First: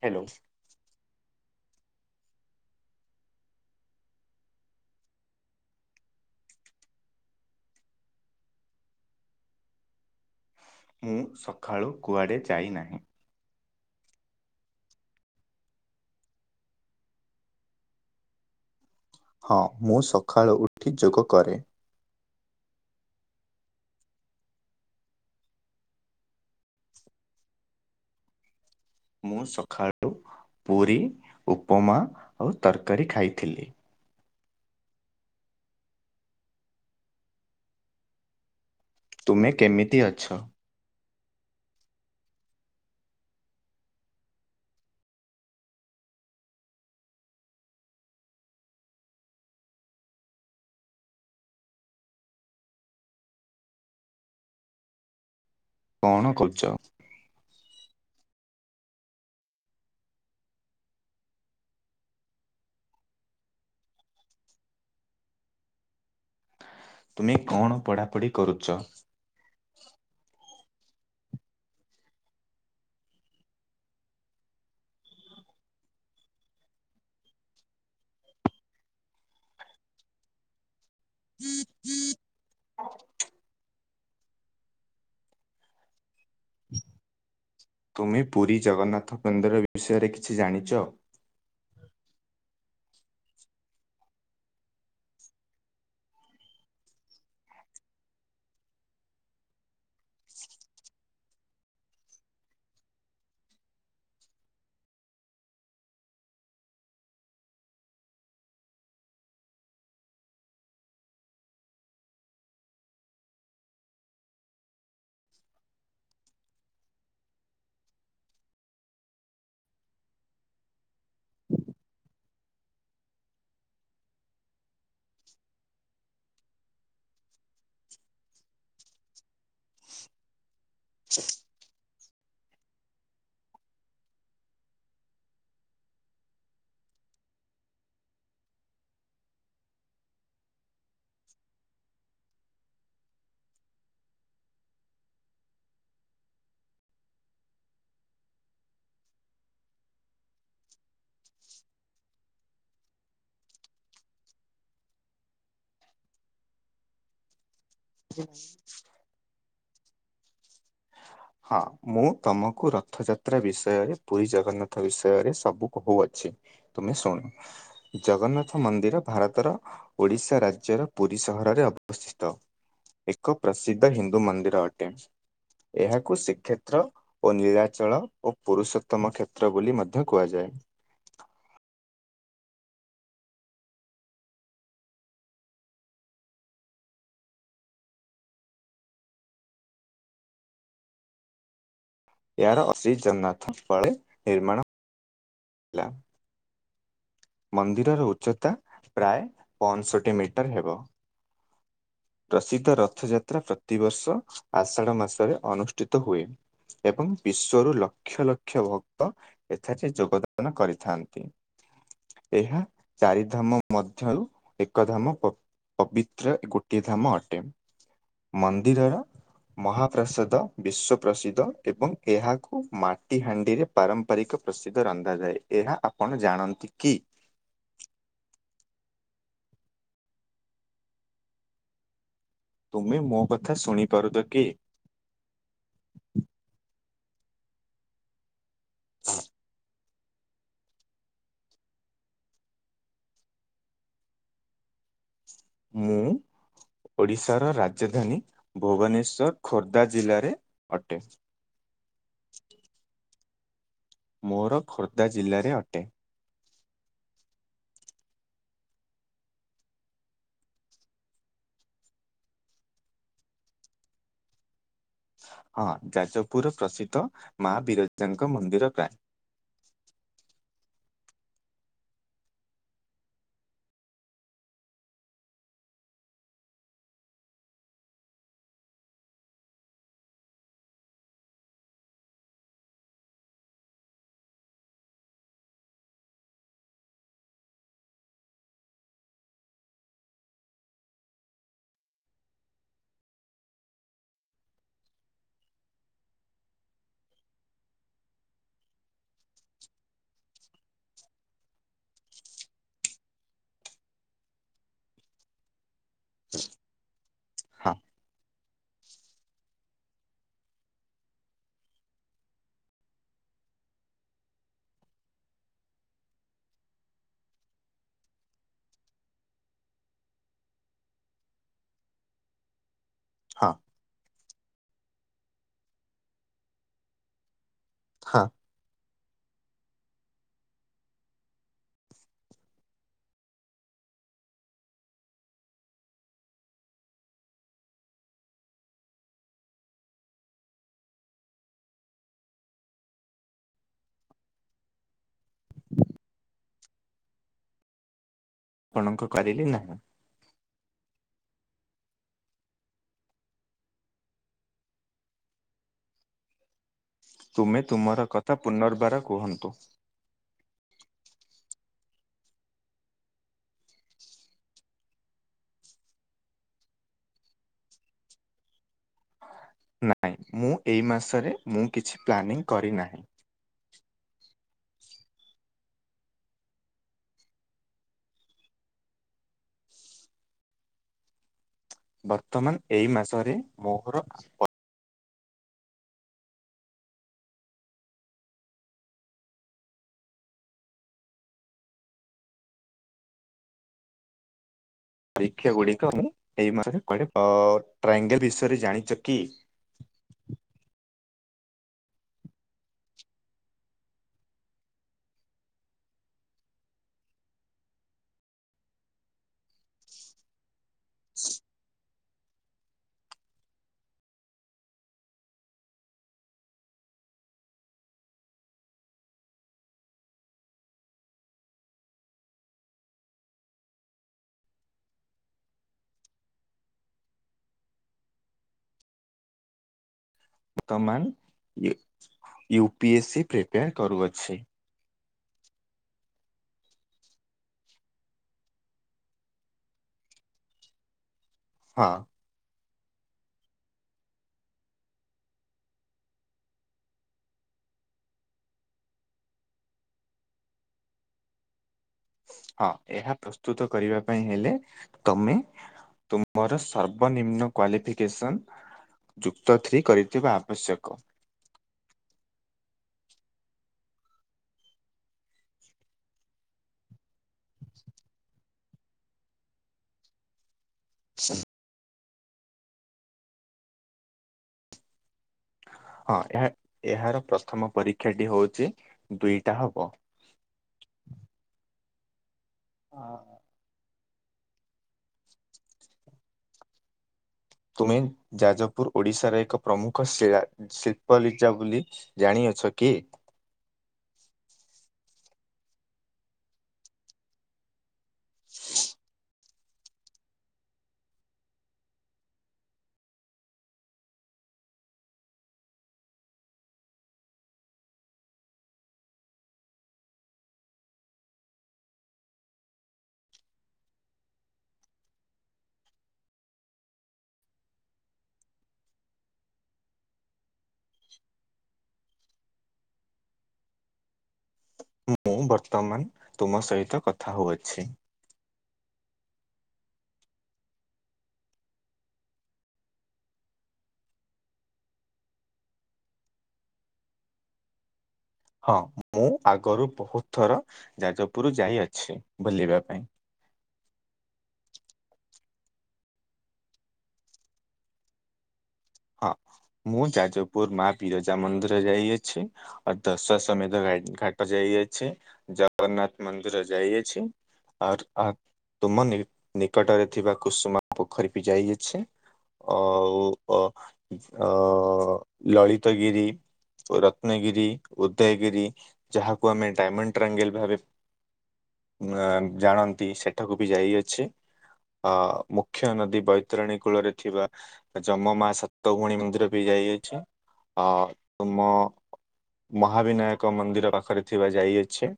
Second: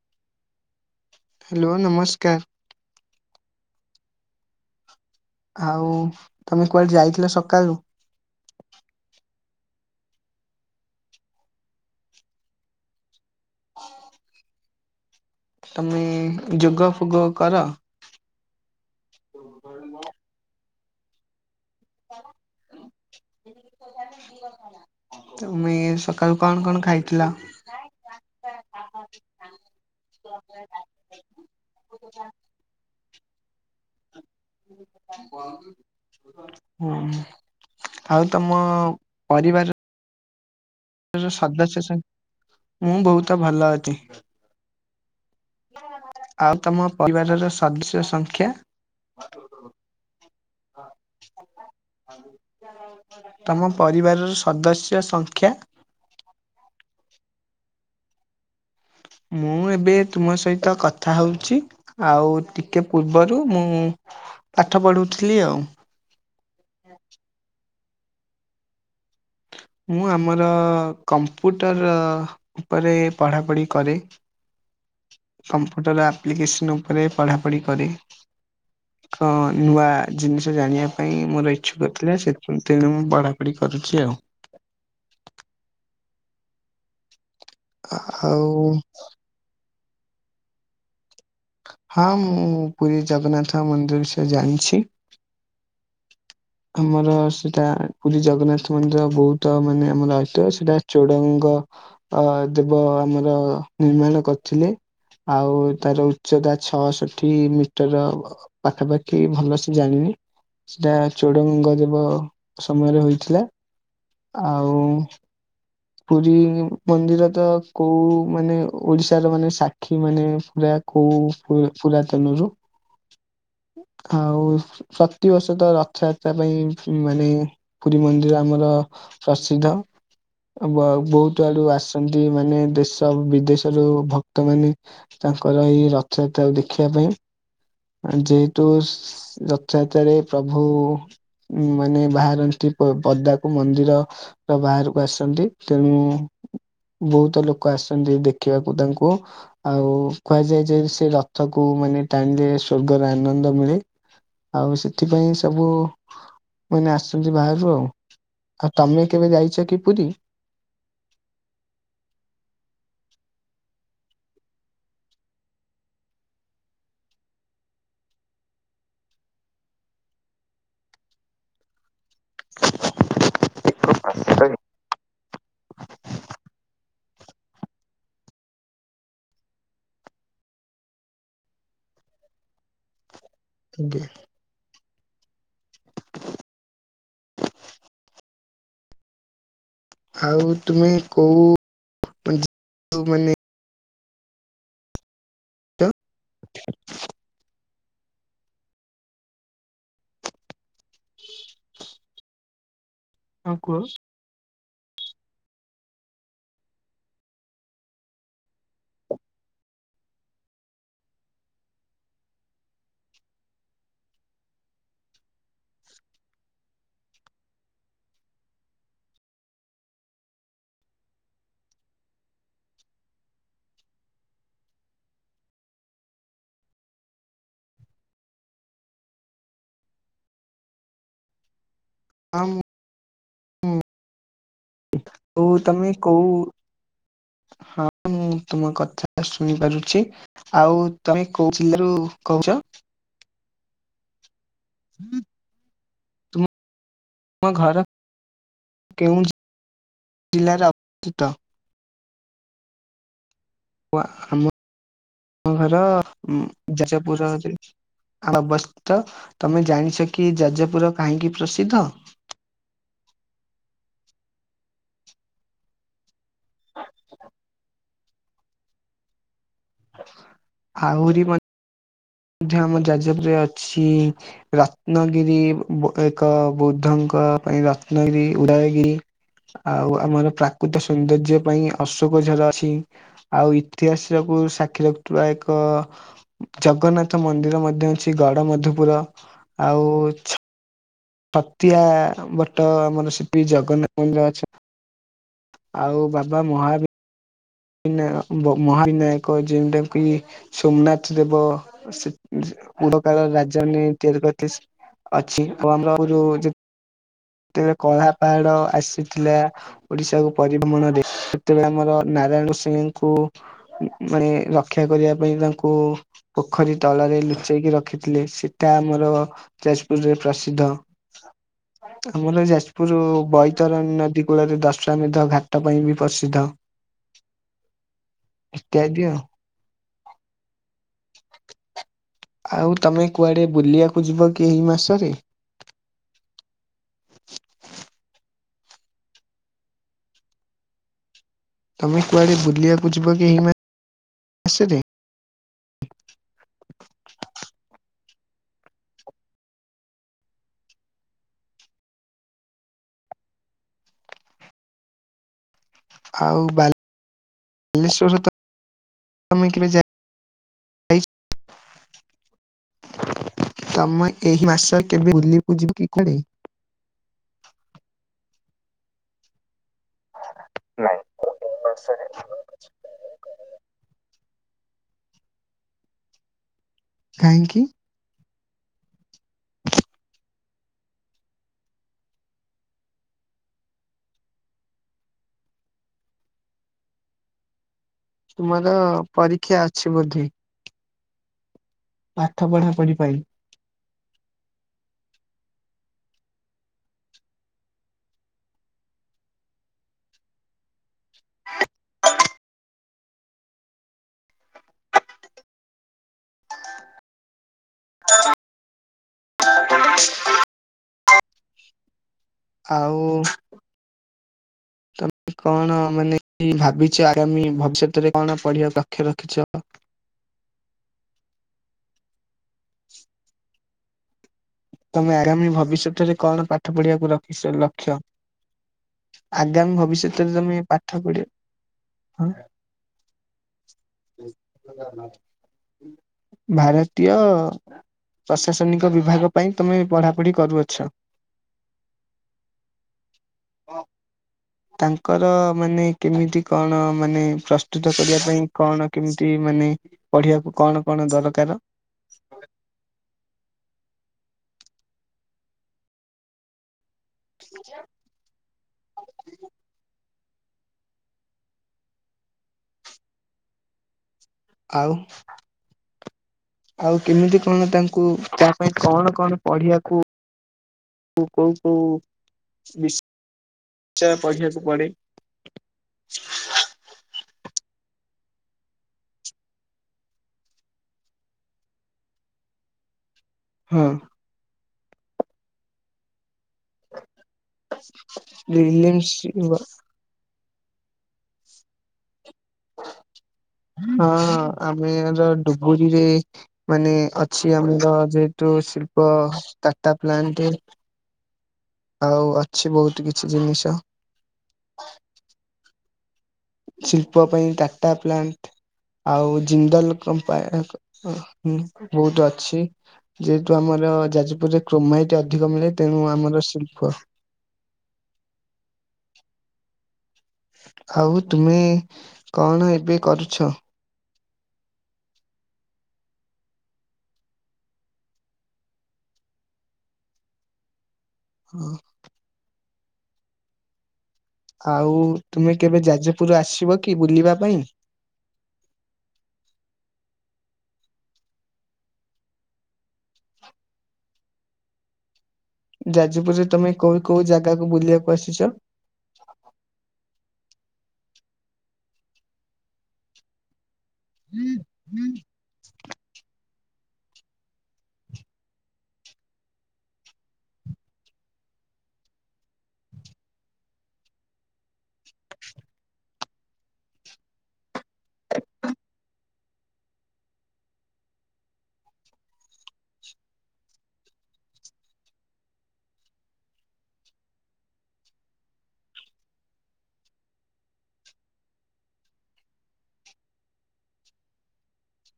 Hello. Hello ନମସ୍କାର। ଆଉ ତମେ କୁଆଡେ ଯାଇଥିଲ ସକାଳୁ? ମୁଁ ସକାଳୁ କୁଆଡେ ଯାଇନାହିଁ। ତମେ ଯୋଗଫୋଗ କର? ହଁ ମୁଁ ସକାଳୁ ଉଠି ଯୋଗ କରେ। ହୁଁ [unintelligible] ତମେ ସକାଳୁ କଣ କଣ ଖାଇଥିଲ? ମୁଁ ସକାଳୁ ପୁରି ଉପମା ଆଉ ତରକାରୀ ଖାଇଥିଲି। ହୁଁ ଆଉ ତମ ତୁମେ ପରିବାରର କେମିତି ଅଛ? [unintelligible] ମୁଁ ବହୁତ ଭଲ ଅଛି। ହଁ [unintelligible] ଆଉ ତମ ପରିବାରର ସଦସ୍ୟ ସଂଖ୍ୟା? ହଁ ତମ ପରିବାରର ସଦସ୍ୟ ସଂଖ୍ୟା? କଣ କରୁଛ? ମୁଁ ଏବେ ତୁମ ସହିତ କଥା ହଉଛି ଆଉ ଟିକେ ପୂର୍ବରୁ ମୁଁ ପାଠ ପଢୁଥିଲି ଆଉ। ତୁମେ କଣ ପଢାପଢି କରୁଛ? ମୁଁ ଆମର କମ୍ପୁଟର ଉପରେ ପଢାପଢି କରେ। କମ୍ପ୍ୟୁଟର ଆପ୍ଲିକେସନ୍ ଉପରେ ପଢ଼ାପଢ଼ି କରେ। କଣ ନୂଆ ଜିନିଷ ଜାଣିବା ପାଇଁ ମୋର ଇଚ୍ଛୁକଥିଲା ସେଥି ତେଣୁ ମୁଁ ପଢ଼ାପଢ଼ି କରୁଛି ଆଉ। ତୁମେ ପୁରୀ ଆଉ ଜଗନ୍ନାଥ ମନ୍ଦିର ବିଷୟରେ କିଛି ଜାଣିଛ? ହଁ ମ ମୁଁ ପୁରୀ ଜଗନ୍ନାଥ ମନ୍ଦିର ବିଷୟରେ ଜାଣିଛି। ଆମର ସେଟା ପୁରୀ ଜଗନ୍ନାଥ ମନ୍ଦିର ବହୁତ ମାନେ ଆମର ଆଦ୍ୟ ସେଟା ଚୋଡଗଙ୍ଗ ଅ-ଅ ଦେବ ଆମର ନିର୍ମାଣ କରିଥିଲେ। ଆଉ ତାର ଉଚ୍ଚତା ଛଅଷଠି ମିଟର ପାଖାପାଖି ଭଲ ସେ ଜାଣିନି। ସେଟା ଚୋଡଗଙ୍ଗଦେବ ସମୟରେ ହୋଇଥିଲା ଆଉ ପୁରୀ ମନ୍ଦିର ତ କୋଉ ମାନେ ଓଡିଶାର ମାନେ ସାକ୍ଷୀ ମାନେ ପୁରା କୋଉ ପୁ ପୁୁରାତନରୁ ଆଉ ପ୍ରତିବର୍ଷ ତ ରଥଯାତ୍ରା ପାଇଁ ମାନେ ପୁରୀ ମନ୍ଦିର ଆମର ପ୍ରସିଦ୍ଧ। ଆ ବା-ବୋହୁତ ଆଡୁ ଆସନ୍ତି ମାନେ ଦେଶ ବିଦେଶରୁ ଭକ୍ତ ମାନେ ତା ତାଙ୍କର ଏଇ ରଥଯାତ୍ରା ଦେଖିବା ପାଇଁ। ଯେହେତୁ ଶ୍ ରଥଯାତ୍ରାରେ ପ୍ରଭୁ ଉଉଁ ମାନେ ବାହାରନ୍ତି ପଦାକୁ ମନ୍ଦିର ର ବାହାରୁ ଆସିଚନ୍ତି ତେଣୁ ବୋହୁତ ଲୋକ ଆସନ୍ତି ଦେଖିବାକୁ ତାଙ୍କୁ ଆଉ କୁହାଯାଏ ଯେ ସେ ରଥକୁ ବୁ ମାନେ ଟାଇମ୍ ଦେଲେ ସ୍ୱର୍ଗର ଆନନ୍ଦ ମିଳେ ଆଉ ସେଥିପାଇଁ ସବୁ ମାନେ ଆସୁଚନ୍ତି ବାହାରୁ ଆଉ। ଆଉ ତମେ କେବେ ଯାଇଚ କି ପୁରୀ? ହଁ ମୁଁ ତମକୁ ରଥଯାତ୍ରା ବିଷୟରେ ପୁରୀ ଜଗନ୍ନାଥ ବିଷୟରେ ସବୁ କୋହୁଅଛି। ତମେ ଶୁଣ ଜଗନ୍ନାଥ ମନ୍ଦିର ଭାରତର ଓଡିଶା ରାଜ୍ୟର ପୁରୀ ସହରରେ ଅବସ୍ଥିତ ଏକ ପ୍ରସିଦ୍ଧ ହିନ୍ଦୁ ମନ୍ଦିର ଅଟେ। ଏହା କ୍ଷେତ୍ର ଓ ନୀଳାଚଳ ଓ ପୁରୁଷୋତ୍ତମ କ୍ଷେତ୍ର ବୋଲି ମଧ୍ୟ କୁହାଯାଏ। ଆଜ୍ଞା। ଆଉ ତୁମେ କୋଉ ଏହାର ଅସି ମାନେ ଜନ୍ନାଥ ଫଳେ ନିର୍ମାଣ ହେଲା। ମନ୍ଦିରର ଉଚ୍ଚତା ପ୍ରାୟେ ପଅଂଷଠି ମିଟର ହେବ। ପ୍ରସିଦ୍ଧ ରଥଯାତ୍ରା ହଁ କୁହ। ପ୍ରତିବର୍ଷ ଆଷାଢ ମାସରେ ଅନୁଷ୍ଠିତ ହୁଏ। ଏବଂ ବିଶ୍ୱରୁ ଲକ୍ଷ ଲକ୍ଷ ଭକ୍ତ ଏଥାରେ ଯୋଗଦାନ କରିଥାନ୍ତି। ଏହା ଚାରି ଧାମ ମଧ୍ୟରୁ ଏକ ଧାମ ପ-ପବିତ୍ର ଗୋ ଟିଏ ଧାମ ଅଟେ। ମନ୍ଦିରର ମହାପ୍ରସାଦ ବିଶ୍ୱ ପ୍ରସିଦ୍ଧ ଏବଂ ଏହାକୁ ମାଟି ହାଣ୍ଡିରେ ପାରମ୍ପାରିକ ପ୍ରସିଦ୍ଧ ରନ୍ଧାଯାଏ ଏହା ଆପଣ ଜାଣନ୍ତି କି? ହଁ ତୁମେ ମୋ କଥା ମୁଁ ଶୁଣିପାରୁଛ କି? ମୁଁ ହୋଉ ତମେ କୋଉ ହଁ ମୁଁ ତୁମ କଥା ଶୁଣିପାରୁଛି। ଆଉ ତମେ କୋଉ ଜିଲ୍ଲାରୁ କହୁଛ? ମୁଁ ତୁମ ଓଡ଼ିଶାର ଘର ରାଜଧାନୀ କେଉଁ ଭୁବନେଶ୍ୱର ଖୋର୍ଦ୍ଧା ଜିଲ୍ଲାରେ ଅଟେ। ଓ ମୋର ଖୋର୍ଦ୍ଧା ଜିଲ୍ଲାରେ ଆମ ଘର ଅଟେ। ଯାଜପୁର ଜିଲ ଆ ବସ୍ତିତ ତମେ ଜାଣିଛ କି ଯାଜପୁର କାହିଁକି ପ୍ରସିଦ୍ଧ? ହଁ ଯାଜପୁର ପ୍ରସିଦ୍ଧ ମା ବିରଜାଙ୍କ ମନ୍ଦିର ପ୍ରାୟ। ଆହୁରି ମ ମଧ୍ୟ ଆମ ଯାଜପୁରରେ ଅଛି ରତ୍ନଗିରି ଏକ ବୁଦ୍ଧଙ୍କ ଙ୍କ ପାଇଁ ରତ୍ନଗିରି ଉଦୟଗିରି ଆଉ ଆମର ପ୍ରାକୃତ୍ୟ ସୌନ୍ଦର୍ଯ୍ୟ ପାଇଁ ଅଶୋକ ଝର ଅଛି ଆଉ ଇତିହାସ ସବୁ କୁ ସାକ୍ଷୀ ରଖୁଥିବା ଏକ ଜଗନ୍ନାଥ ନାଥ ମନ୍ଦିର ମଧ୍ୟ ଅଛି ଗଡ ମଧୁପୁର ଆଉ ଛ୍ ଛତିଆ ଭଟ ଆମର ସେଠି ଜଗନ୍ନାଥ ମନ୍ଦିର ଅଛି। ଆଉ ବାବା ମହା ବିନାୟ ମ ମହାବିନାୟକ ଯେଉଟାକି ସୋମନାଥ ଦେବ ସି ଉଡ କାଳ ରାଜ୍ୟନୀତି ପ୍ରତିଷ୍ଟିତ [unintelligible] ଅଛି ଓ ଆମର ଯୋଉ ହଁ ସେତେବେଳେ କଳା ପାହାଡ ଆସିଥିଲା ଓଡିଶାକୁୁ ପରି ଭ୍ରମଣ ରେ ସେତେବେଳେ ଆମର ନାରାୟଣ ସିଂ ଙ୍କୁ ମାନେ ରକ୍ଷା କରିବା ପାଇଁ ତାଙ୍କୁ ପୋଖରୀ ତଳରେ ଲୁଚେଇ କରି ରଖିଥିଲେ ସେଟା ଆମର ଯାଜପୁର ରେ ପ୍ରସିଦ୍ଧ। ଆମଲଯାଯ୍ ପୁରୁ ହଁ ବୈତରଣୀ ନଦୀ କୂଳରେ ଦଶ୍ୱାନିଧ ଘାଟ ପାଇଁ ବି ପ୍ରସିଦ୍ଧ। ହଁ। ଇତ୍ୟାଦି ଆଉ। [inaudible] ଆଉ ତମେ କୁଆଡେ ବୁଲିଆକୁ ଯିବ କି ଏହି ମାସରେ? [inaudible] ତମେ କୁଆଡେ ବୁଲିବାକୁ ଯିବ କି ଏଇମାସରେ? ଆପଣଙ୍କ କରିଲେ ନାହିଁ। ଆଉ ବାଲ ତୁମେ ତୁମର କଥା ପୁନର୍ବାର ତମେ କୁହନ୍ତୁ। କେବେ ଯାଇ ତମେ ଏହି ମାସ କେବେ ବୁଲି [unintelligible] ଯିବ କି କୁଆଡେ? ନାଇଁ, ମୁଁ ଏଇ ନାଇଁ ମାସରେ ମୁଁ, କିଛି ମାସରେ। ପ୍ଲାନିଂ କରିନାହିଁ। କାହିଁକି? ବର୍ତ୍ତମାନ ଏଇ ମାସରେ ମୋହର ଆପ ତୁମର ପରୀକ୍ଷା ଅଛି ବୋଧେ? ପାଠ ପଢା ପଢି ପାଇଁ। ପରୀକ୍ଷା ଗୁଡିକ ମୁଁ ଏଇ ମା [unintelligible] ଟ୍ରାଙ୍ଗେଲ ବିଷୟରେ ଜାଣିଛ କି? ଆଉ ତ, କଣ, ମାନେ ଭାବିଛ ଆଗାମୀ ଭବିଷ୍ୟତରେ କଣ ପଢିବା ଲକ୍ଷ ରଖିଛ? ତମେ ଆରାମୀ ଭବିଷ୍ୟତରେ, କଣ ପାଠ ପଢିବାକୁ ରଖିସ ଲକ୍ଷ? ଆଗାମୀ ଭବିଷ୍ୟତରେ ତମେ ପାଠ ପଢିବ। ହଁ ୟୁପି ଏସ୍ ସି ପ୍ରିପେୟାର କରୁଅଛି। ଭାରତୀୟ ପ୍ରଶାସନିକ ବିଭାଗ। ପାଇଁ ତମେ ପଢାପଢି କରୁଅଛ। ହଁ। ହଁ। ତାଙ୍କର ମାନେ କେମିତି କଣ? ମାନେ ପ୍ରସ୍ତୁତ କରିବା ପାଇଁ କଣ କେମିତି? ମାନେ, ପଢିବାକୁ କଣ କଣ ଦରକାର? ହଁ ଏହା ପ୍ରସ୍ତୁତ କରିବା ପାଇଁ ହେଲେ ତମେ ତୁମର ସ ସର୍ବନିମ୍ନ କ୍ୱାଲିଫିକେସନ୍ ଯୁକ୍ତ ଥ୍ରୀ କରିଥିବା ଆ ଆବଶ୍ୟକ। ଆଉ ଆଉ କେମିତି କଣ ତାଙ୍କୁ ତା ପାଇଁ କଣ କଣ ପଢିବାକୁ, କୋଉ କୋଉ ବିଶ୍ଚୟ ପଢ଼ିବାକୁ ପଡ଼େ। ହଁ, ଏହା ଏହାର ପ୍ରଥମ ପରୀ କ୍ଷା ଟି ହଉଛି ଦୁଇଟା ହବ। ହଁ। ହଁ। ତୁମେ ଯାଜପୁର ପ୍ରିଲିମ୍ସ ଓଡିଶାର ଏକ ହଁ ପ୍ରମୁଖ ଶିଳା ଶିଳ୍ପଲିିଜା ବୋଲି ଜାଣିଅଛ କି? ହଁ ଆମେର ଡୁବୁରିରେ ମାନେ ଅଛି ଆମର ଯେହେତୁ ଶିଳ୍ପ ଟାଟା ପ୍ଲାଣ୍ଟେ ଆଉ ଅଛି ବହୁତ କିଛି ଜିନିଷ। ଶିଳ୍ପ ପାଇଁ ଟାଟା ପ୍ଲାଣ୍ଟ ଆଉ ଜିନ୍ଦଲ କମ୍ପାନି ଅ ବହୁତ ଅଛି ଯେହେତୁ ଆମର ଆମର ଯାଜପୁରରେ କ୍ରୋମାଇଟ ଅଧିକ ମିଳେ ତେଣୁ ଆମର ଶିଳ୍ପ ଆଉ ତୁମେ କଣ ଏବେ କରୁଛ? ମୁଁ ବର୍ତ୍ତମାନ ତୁମ ସହିତ କଥା ହଉଅଛି। ହଁ। ଆଉ ତୁମେ କେବେ ଯାଜପୁର ଆସିବ କି ବୁଲିବା ପାଇଁ? ହଁ ମୁଁ ଆଗରୁ ବହୁତ ଥର ଯାଜପୁର ଯାଇ ଅଛି ବୁଲିବା ପାଇଁ। ଯାଜପୁରରେ ତମେ କୋଉ କୋଉ ଜାଗାକୁ ବୁଲିବାକୁ ଆସିଚ? ହଁ। ମୁଁ ଯାଜପୁର ମା ବିରଜା ମନ୍ଦିର ଯାଇଅଛି ଅ ଦଶ ସମେତ ଗାଡି ଘାଟ ଯାଇଅଛି। ଜଗନ୍ନାଥ ମନ୍ଦିର ଯାଇଅଛି। ଆର ଆ ତୁମ ନିକଟରେ ଥିବା କୁସୁମ ପୋଖରୀ ବି ଯାଇଅଛି। ଆଉ ଅ ଅ ଲଳିତଗିରି ଓ ରତ୍ନଗିରି, ଉଦୟଗିରି ଯାହାକୁ ଆମେ ଡାଇମଣ୍ଡ ଟ୍ରାଙ୍ଗେଲ ଭାବେ ଆ ଜାଣନ୍ତି ସେଠାକୁ ବି ଯାଇଅଛି। ହଁ ମୁଖ୍ୟ ନଦୀ ବୈତରଣୀ କୂଳରେ ଥିବା ଯମ ମା ସ ତ ଗୁଣୀ ମନ୍ଦିର ବି ଯାଇଅଛି ଆ ତୁମ ମହାବିନାୟକ ମନ୍ଦିର ପାଖରେ ଥିବା ଯାଇଅଛି।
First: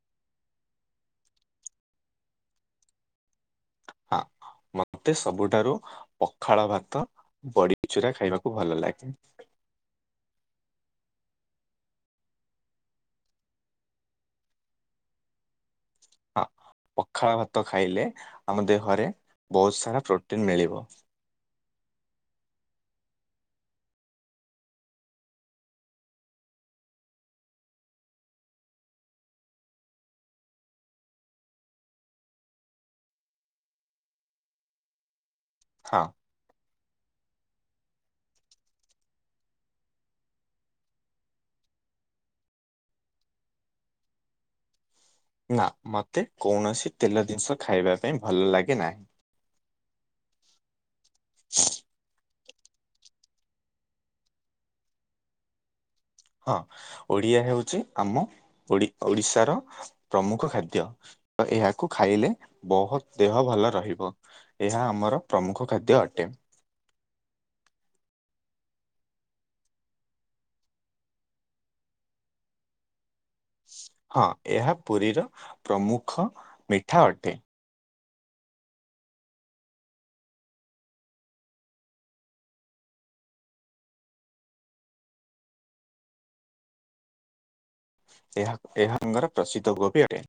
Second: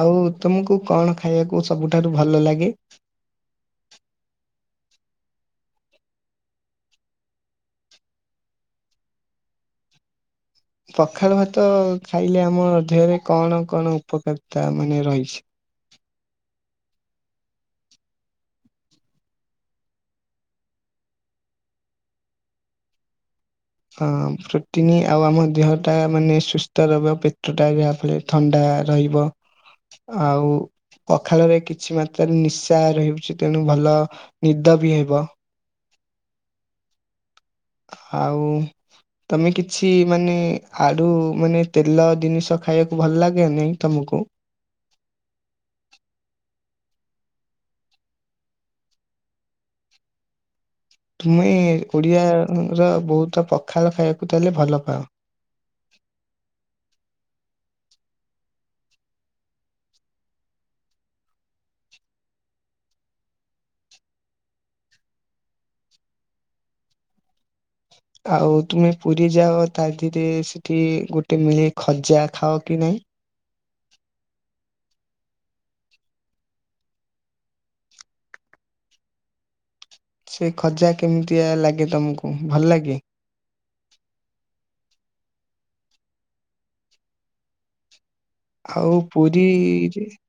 ଆଉ ତମକୁ କଣ ଖାଇବାକୁ ସବୁଠାରୁ ଭଲ ଲାଗେ? ଆ ମତେ ସବୁଠାରୁ ପଖାଳ ଭାତ ବଡିଚୁରା ଖାଇବାକୁ ଭଲ ଲାଗେ। ପଖାଳ ଭାତ ଖାଇଲେ ଆମ ଦେହରେ କଣ କଣ ଉପକାରିତା ମାନେ ରହିଛି? ହଁ। ପଖାଳ ଭାତ ଖାଇଲେ ଆମ ଦେହରେ ବୋହୁତ ସାରା ପ୍ରୋଟିନ୍ ମିଳିବ। ହଁ ପ୍ରୋଟିନ ଆଉ ଆମ ଦେହ ଟା ମାନେ ସୁସ୍ଥ ରହିବ ପେଟ ଟା ଯାହାଫଳରେ ଥଣ୍ଡା ରହିବ ଆଉ ପଖାଳରେ କିଛି ମାତ୍ରାରେ ନିଶା ରହୁଛି ତେଣୁ ଭଲ ନିଦ ବି ହେବ। ହଁ। ଆଉ ତମେ କିଛି ମାନେ ଆଡୁ ମାନେ ତେଲ ଦିନିଷ ଖାଇବାକୁ ଭଲ ଲାଗେନି ତମକୁ? ନା ମୋତେ କୌଣସି ତେଲ ଜିନିଷ ଖାଇବା ପାଇଁ ଭଲ ଲାଗେ ନାହିଁ। ତୁମେ ଓଡିଆ ର ବୋହୁତ ପଖାଳ ଖାଇବାକୁ ତାହାଲେ ଭଲ ପାଅ। ହଁ ଓଡିଆ ହେଉଚି ଆମ ଓଡ଼ି-ଓଡିଶାର ପ୍ରମୁଖ ଖାଦ୍ୟ। ତ ଏହାକୁ ଖାଇଲେ ବୋହୁତ ଦେହ ଭଲ ରହିବ ଏହା ଆମର ପ୍ରମୁଖ ଖାଦ୍ୟ ଅଟେ। ୟ ଆଉ ତୁମେ ପୁରୀ ଯାଅ ତା ଦିହରେ ସେଠି ଗୋଟେ ମିଳେ ଖଜା ଖାଅ କି ନାଇଁ? ହଁ ଏହା ପୁରୀର ପ୍ରମୁଖ ମିଠା ଅଟେ। ସେ ଖଜା କେମିତିଆ ଲାଗେ ତମକୁ ଭଲ ଲାଗେ? ଏହାକୁ ଆଉ ଏହାଙ୍କର ପ୍ରସିଦ୍ଧ ପୁରୀରେ ଗୋପୀ ଅଟେ।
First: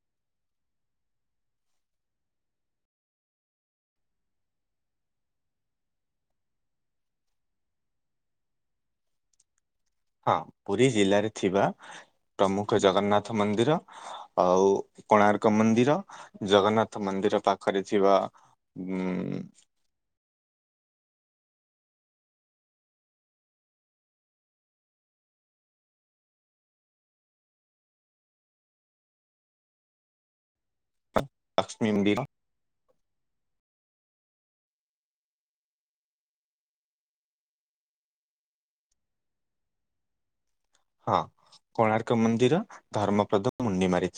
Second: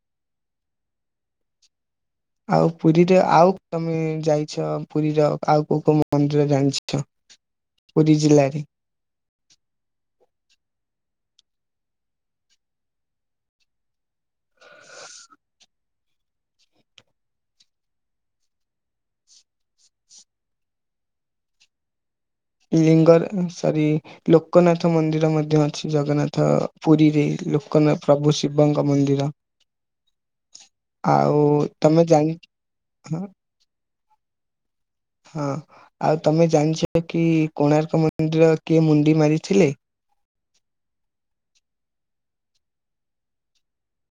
ଆଉ ପୁରୀରେ ଆଉ ତମେ ଯାଇଛ ପୁରୀର ଆଉ କୋଉ କୋଉ ମନ୍ଦିର ଜାଣିଛ? ପୁରୀ ଜିଲ୍ଲାରେ। ହଁ ପୁରୀ ଜିଲ୍ଲାରେ ଥିବା ପ୍ରମୁଖ ଜଗନ୍ନାଥ ମନ୍ଦିର ଆଉ କୋଣାର୍କ ମନ୍ଦିର, ଜଗନ୍ନାଥ ମନ୍ଦିର ନ୍ଦିର ପାଖରେ ଥିବା ଉ ଲିଙ୍ଗ ରା ସରି ଲୋକନାଥ ମନ୍ଦିର ମଧ୍ୟ ଅଛି। ଜଗନ୍ନାଥ ପୁରୀରେ ଲୋକନା ପ୍ରଭୁ ଶିବଙ୍କ ମନ୍ଦିର। ଆଉ ଲକ୍ଷ୍ମୀ ତମେ ମନ୍ଦିର ଜାଣି ହ ହଁ ଆଉ ତମେ ଜାଣିଛ କି କୋଣାର୍କ ମନ୍ଦିର କିଏ ମୁଣ୍ଡି ମାରିଥିଲେ? ହଁ କୋଣାର୍କ ମନ୍ଦିର ଧର୍ମପ୍ରଦ ମୁଣ୍ଡି ମାରିଥିଲ